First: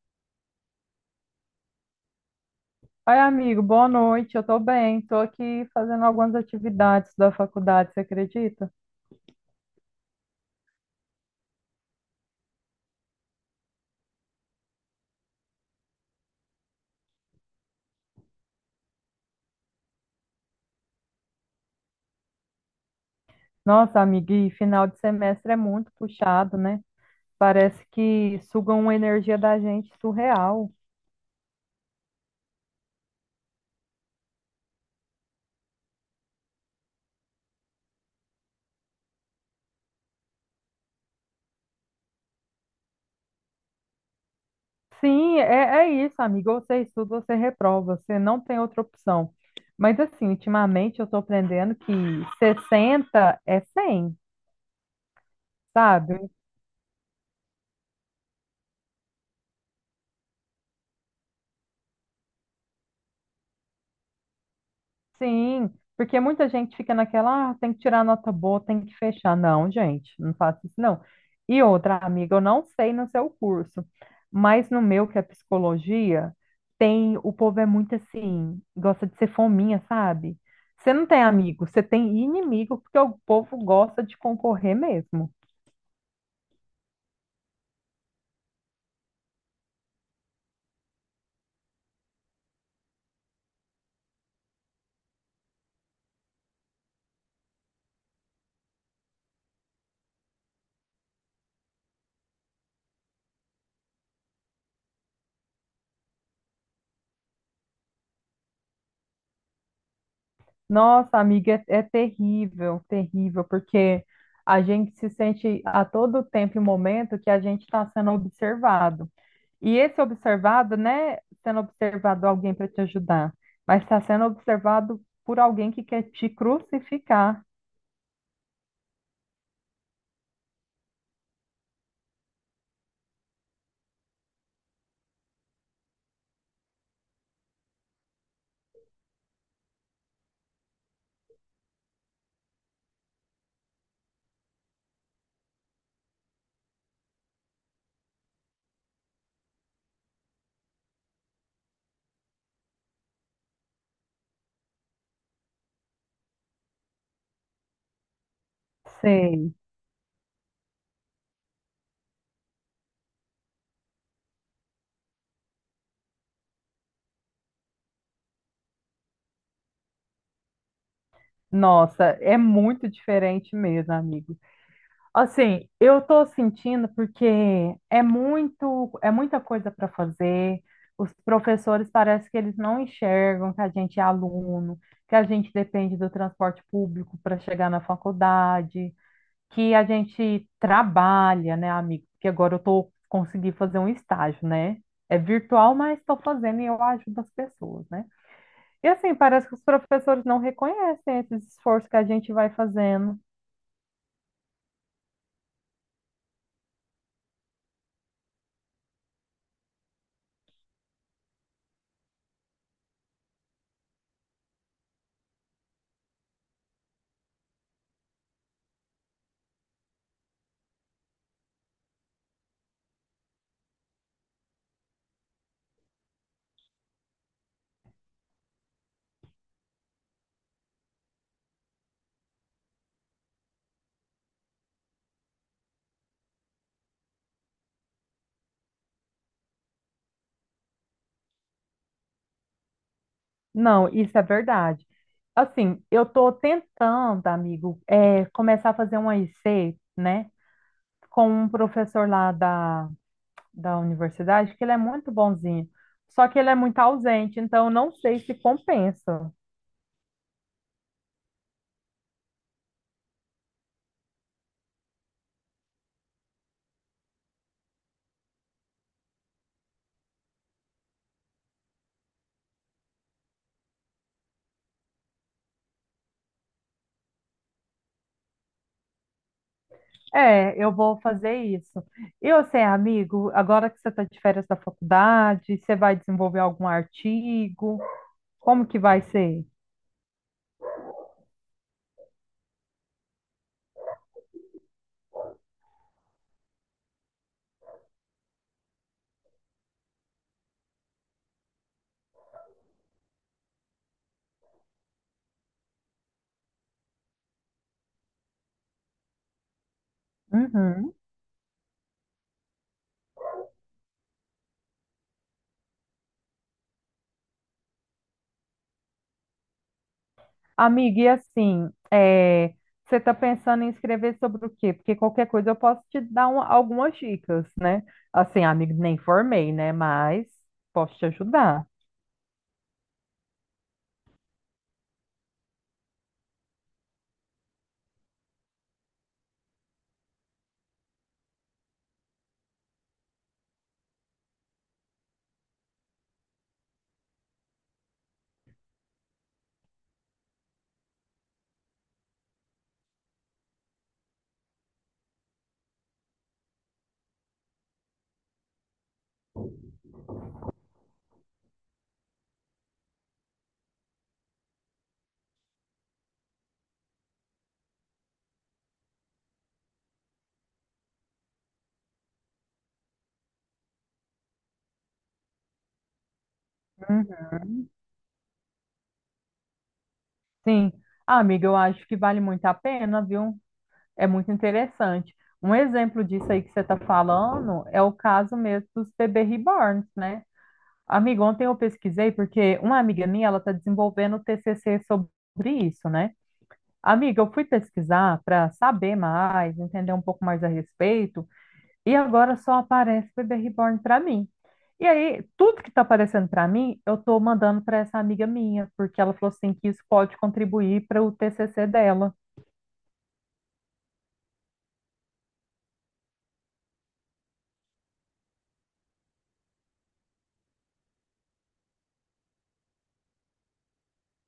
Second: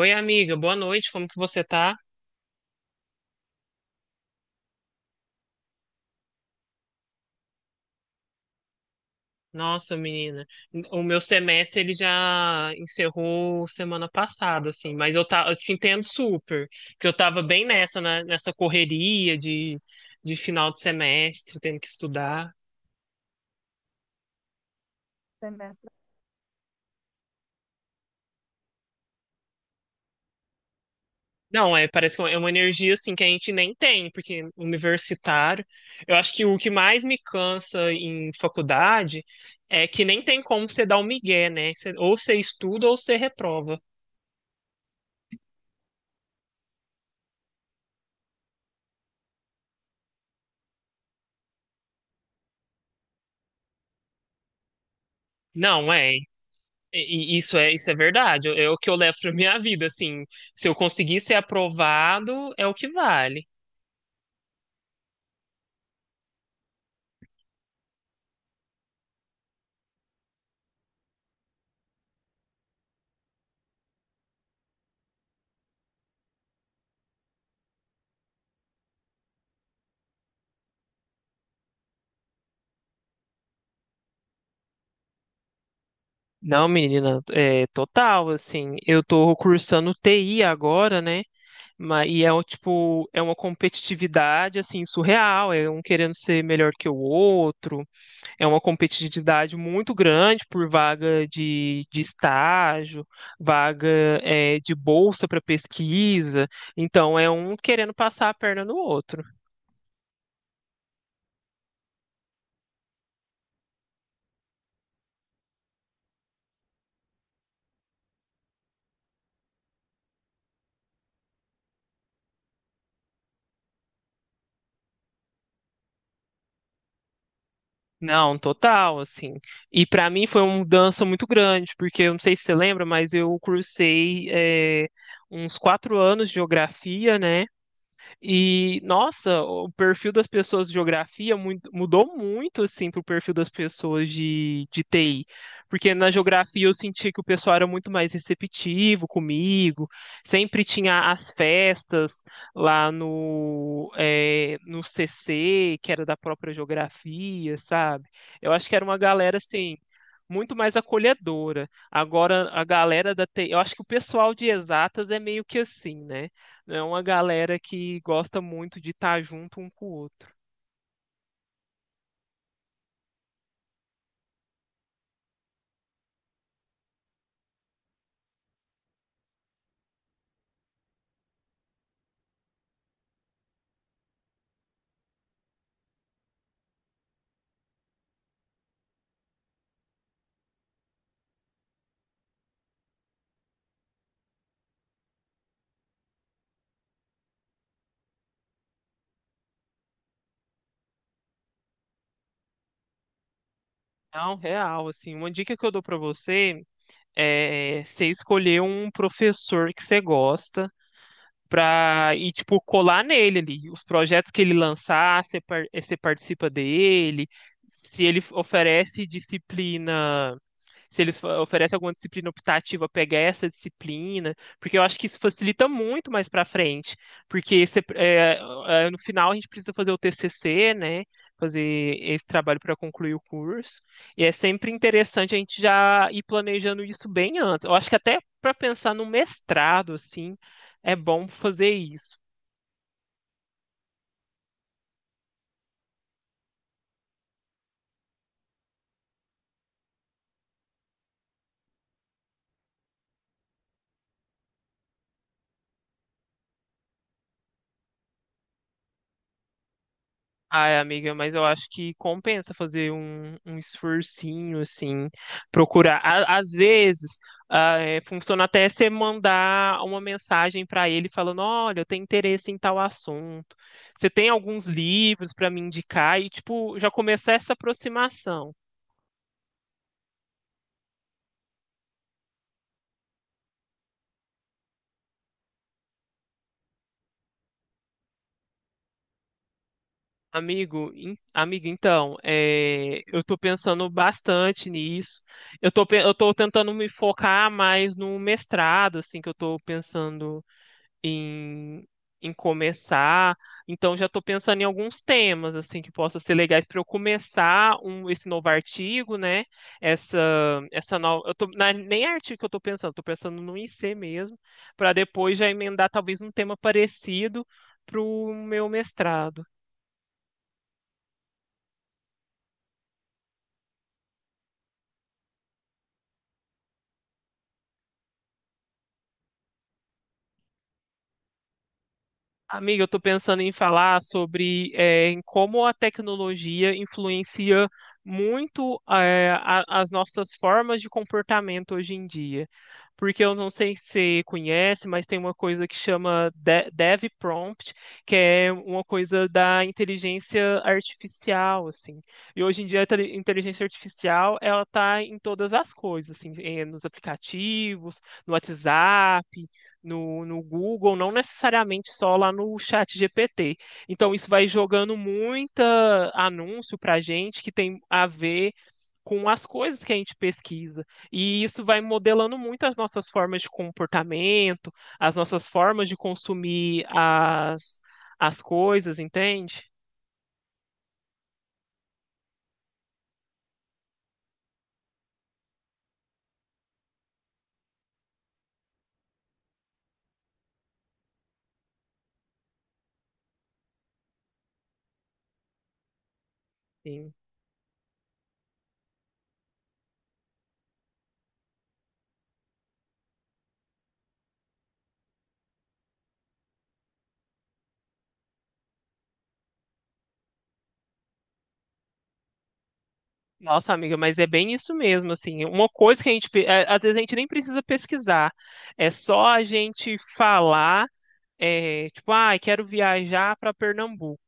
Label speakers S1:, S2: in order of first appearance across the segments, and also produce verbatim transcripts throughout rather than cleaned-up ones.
S1: Oi, amiga, boa noite, como que você tá?
S2: Oi, amigo, boa noite. Eu tô bem, tô aqui fazendo algumas atividades da faculdade, você acredita?
S1: Nossa, menina, o meu semestre ele já encerrou semana passada, assim, mas eu, tá, eu te entendo super, que eu tava bem nessa, né, nessa correria de, de final de semestre, tendo que estudar.
S2: Nossa, amigo, e final de semestre é muito puxado, né? Parece que sugam uma energia da gente surreal.
S1: Não, é, parece que é uma energia, assim, que a gente nem tem, porque universitário, eu acho que o que mais me cansa em faculdade é que nem tem como você dar o migué, né? Você- ou você estuda ou você reprova.
S2: Sim, é, é isso, amigo. Ou você estuda, ou você reprova. Você não tem outra opção. Mas, assim, ultimamente eu estou aprendendo que sessenta é cem,
S1: Não, é.
S2: sabe?
S1: E- e Isso é, isso é verdade. É o que eu levo pra minha vida, assim. Se eu conseguir ser aprovado, é o que vale.
S2: Sim, porque muita gente fica naquela, ah, tem que tirar nota boa, tem que fechar. Não, gente, não faço isso, não. E outra, amiga, eu não sei no seu curso, mas no meu, que é psicologia, tem, o povo é muito assim, gosta de ser fominha, sabe? Você não tem amigo, você tem inimigo, porque o povo gosta de concorrer mesmo.
S1: Não, menina, é total, assim. Eu tô cursando T I agora, né? Mas, e é um, tipo, é uma competitividade, assim, surreal. É um querendo ser melhor que o outro. É uma competitividade muito grande por vaga de, de estágio, vaga, é, de bolsa para pesquisa. Então, é um querendo passar a perna no outro.
S2: Nossa, amiga, é, é terrível, terrível, porque a gente se sente a todo tempo e momento que a gente está sendo observado. E esse observado, né, sendo observado alguém para te ajudar, mas está sendo observado por alguém que quer te crucificar.
S1: Não, total, assim. E pra mim foi uma mudança muito grande, porque eu não sei se você lembra, mas eu cursei é, uns quatro anos de geografia, né? E, nossa, o perfil das pessoas de geografia mui- mudou muito, assim, pro perfil das pessoas de, de T I. Porque na geografia eu senti que o pessoal era muito mais receptivo comigo, sempre tinha as festas lá no, eh, no C C, que era da própria geografia, sabe? Eu acho que era uma galera,
S2: Sei.
S1: assim, muito mais acolhedora. Agora, a galera da T I, eu acho que o pessoal de exatas é meio que assim, né? É uma galera que gosta muito de estar junto um com o outro.
S2: Nossa, é muito diferente mesmo, amigo. Assim, eu tô sentindo porque é muito, é muita coisa para fazer. Os professores parece que eles não enxergam que a gente é aluno, que a gente depende do transporte público para chegar na faculdade, que a gente trabalha, né, amigo? Porque agora eu tô consegui fazer um estágio, né? É virtual, mas estou fazendo e eu ajudo as pessoas, né? E assim, parece que os professores não reconhecem esses esforços que a gente vai fazendo.
S1: É um real, assim. Uma dica que eu dou para você é você escolher um professor que você gosta pra ir, tipo, colar nele ali. Os projetos que ele lançar, você par- você participa dele. Se ele oferece disciplina, se eles fa- oferecem alguma disciplina optativa, pegar essa disciplina, porque eu acho que isso facilita muito mais para frente, porque você- é, é, no final a gente precisa fazer o T C C, né? Fazer esse trabalho para concluir o curso. E é sempre interessante a gente já ir planejando isso bem antes. Eu acho que até para pensar no mestrado, assim, é bom fazer isso.
S2: Não, isso é verdade. Assim, eu estou tentando, amigo, é, começar a fazer uma I C, né? Com um professor lá da, da universidade, que ele é muito bonzinho. Só que ele é muito ausente, então eu não sei se compensa.
S1: Ai, amiga, mas eu acho que compensa fazer um, um esforcinho, assim, procurar. A- Às vezes, ah, é, funciona até você mandar uma mensagem para ele falando, olha, eu tenho interesse em tal assunto. Você tem alguns livros para me indicar? E, tipo, já começar essa aproximação.
S2: É, eu vou fazer isso. E você, amigo, agora que você está de férias da faculdade, você vai desenvolver algum artigo? Como que vai ser?
S1: Amigo, in- amiga, então, é, eu tô pensando bastante nisso. Eu tô, pe- eu tô tentando me focar mais no mestrado, assim, que eu tô pensando em, em começar. Então já estou pensando em alguns temas assim que possam ser legais para eu começar um, esse novo artigo, né? Essa
S2: Uhum.
S1: essa nova, eu tô, não é nem é artigo que eu estou pensando, estou pensando no I C mesmo, para depois já emendar talvez um tema parecido para o meu mestrado.
S2: Amiga, e assim, é, você está pensando em escrever sobre o quê? Porque qualquer coisa eu posso te dar um- algumas dicas, né? Assim, amigo, nem formei, né? Mas posso te ajudar.
S1: Amiga, eu estou pensando em falar sobre eh, em como a tecnologia influencia muito eh, a- as nossas formas de comportamento hoje em dia. Porque eu não sei se você conhece, mas tem uma coisa que chama de- Dev Prompt, que é uma coisa da inteligência artificial, assim. E hoje em dia a tele- inteligência artificial, ela tá em todas as coisas, assim, eh, nos aplicativos, no WhatsApp, no, no Google, não necessariamente só lá no chat G P T. Então, isso vai jogando muita anúncio para a gente que tem a ver com as coisas que a gente pesquisa. E isso vai modelando muito as nossas formas de comportamento, as nossas formas de consumir
S2: Uhum.
S1: as, as coisas, entende?
S2: Sim. Ah, amiga, eu acho que vale muito a pena, viu? É muito interessante. Um exemplo disso aí que você está falando é o caso mesmo dos bebê reborns, né? Amiga, ontem eu pesquisei porque uma amiga minha, ela está desenvolvendo o T C C sobre isso, né?
S1: Sim.
S2: Amiga, eu fui pesquisar para saber mais, entender um pouco mais a respeito, e agora só aparece Bebê Reborn para mim. E aí, tudo que está aparecendo para mim, eu estou mandando para essa amiga minha, porque ela falou assim que isso pode contribuir para o T C C dela.
S1: Nossa, amiga, mas é bem isso mesmo, assim. Uma coisa que a gente, pe- é, às vezes a gente nem precisa pesquisar, é só a gente falar É, tipo, ah, quero viajar para Pernambuco.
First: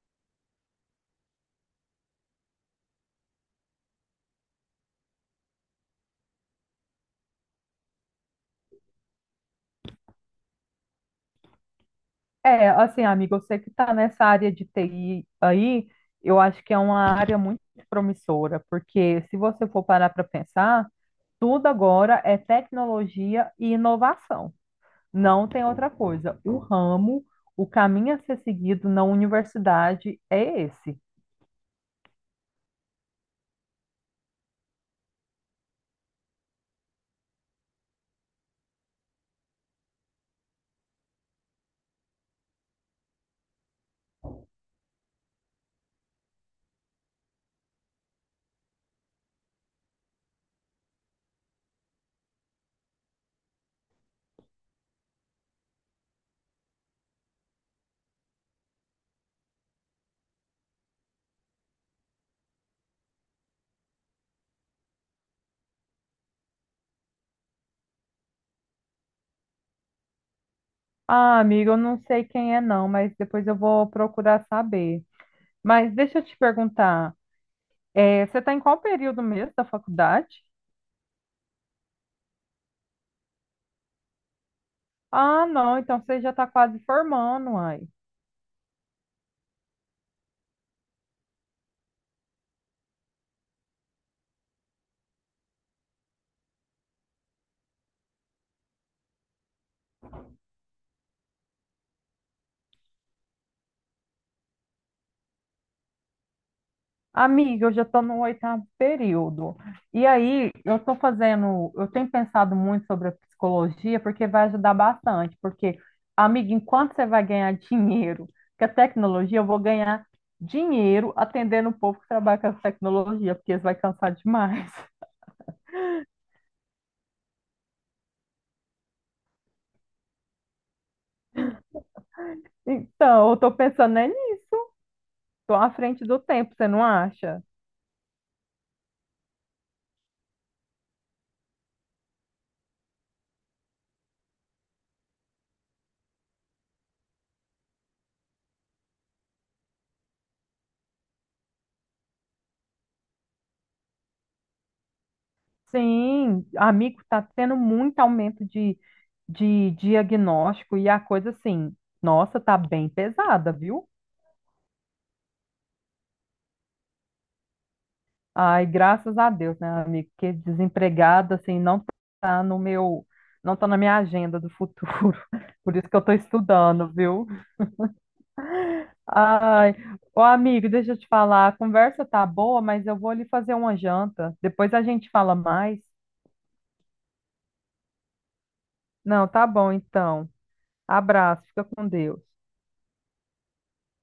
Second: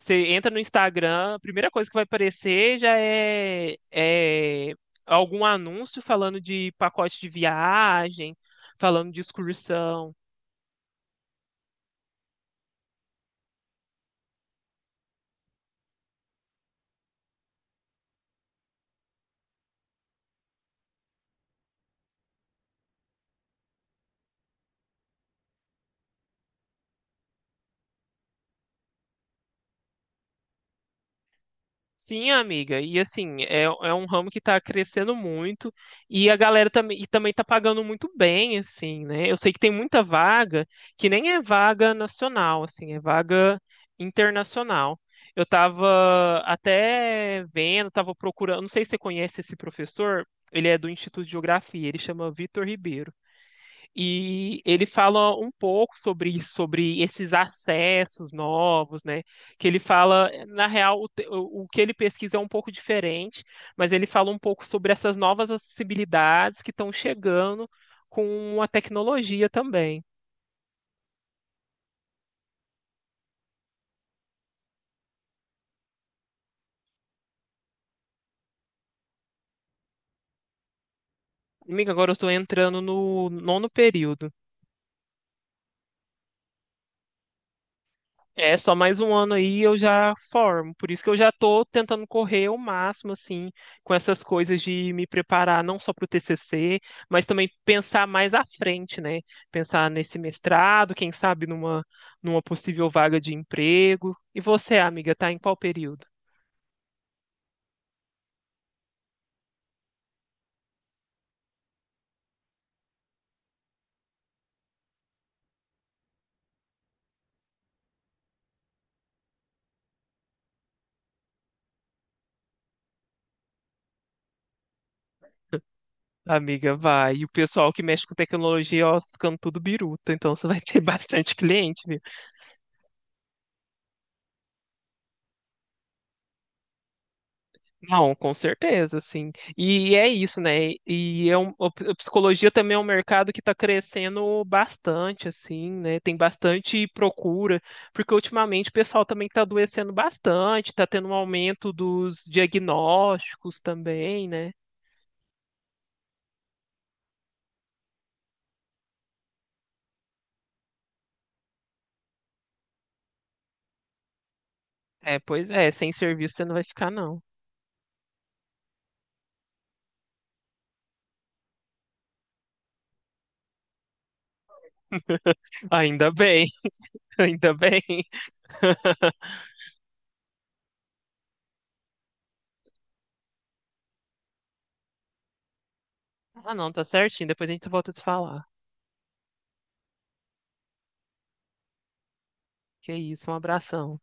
S1: Você entra no Instagram, a primeira coisa que vai aparecer já é, é algum anúncio falando de pacote de viagem, falando de excursão.
S2: É, assim, amiga, eu sei que está nessa área de T I aí, eu acho que é uma área muito promissora, porque se você for parar para pensar, tudo agora é tecnologia e inovação. Não tem outra coisa. O ramo, o caminho a ser seguido na universidade é esse.
S1: Sim, amiga, e assim, é, é um ramo que tá crescendo muito e a galera também, e também tá pagando muito bem, assim, né? Eu sei que tem muita vaga que nem é vaga nacional, assim, é vaga internacional. Eu tava até vendo, tava procurando, não sei se você conhece esse professor, ele é do Instituto de Geografia, ele chama Vitor Ribeiro. E ele fala um pouco sobre isso, sobre esses acessos novos, né? Que ele fala, na real, o, te- o- o que ele pesquisa é um pouco diferente, mas ele fala um pouco sobre essas novas acessibilidades que estão chegando com a tecnologia também.
S2: Ah, amiga, eu não sei quem é não, mas depois eu vou procurar saber. Mas deixa eu te perguntar, eh, você está em qual período mesmo da faculdade?
S1: Amiga, agora eu estou entrando no nono período.
S2: Ah, não, então você já está quase formando, ai.
S1: É, só mais um ano aí eu já formo. Por isso que eu já tô tentando correr o máximo, assim, com essas coisas de me preparar não só para o T C C, mas também pensar mais à frente, né? Pensar nesse mestrado, quem sabe numa, numa possível vaga de emprego. E você, amiga, tá em qual período?
S2: Amiga, eu já estou no oitavo período. E aí, eu estou fazendo, eu tenho pensado muito sobre a psicologia, porque vai ajudar bastante. Porque, amiga, enquanto você vai ganhar dinheiro com a tecnologia, eu vou ganhar dinheiro atendendo o povo que trabalha com a tecnologia, porque eles vão cansar demais.
S1: Amiga, vai. E o pessoal que mexe com tecnologia, ó, ficando tudo biruta. Então você vai ter bastante cliente, viu?
S2: Então, eu estou pensando é nisso, tô à frente do tempo, você não acha?
S1: Não, com certeza, sim. E é isso, né? E é um, a psicologia também é um mercado que está crescendo bastante, assim, né? Tem bastante procura, porque ultimamente o pessoal também está adoecendo bastante, está tendo um aumento dos diagnósticos também, né?
S2: Sim, amigo, está tendo muito aumento de, de diagnóstico e a coisa assim, nossa, tá bem pesada, viu?
S1: É, pois é, sem serviço você não vai ficar, não.
S2: Ai, graças a Deus, né, amigo? Porque desempregada, assim, não tá no meu, não tá na minha agenda do futuro. Por isso que eu
S1: Ainda
S2: tô
S1: bem,
S2: estudando, viu?
S1: ainda bem.
S2: Ai, ô amigo, deixa eu te falar, a conversa tá boa, mas eu vou ali fazer uma janta. Depois a gente fala mais.
S1: Ah, não, tá certinho. Depois a gente volta a se falar.
S2: Não, tá bom, então. Abraço, fica com Deus.
S1: Que isso, um abração.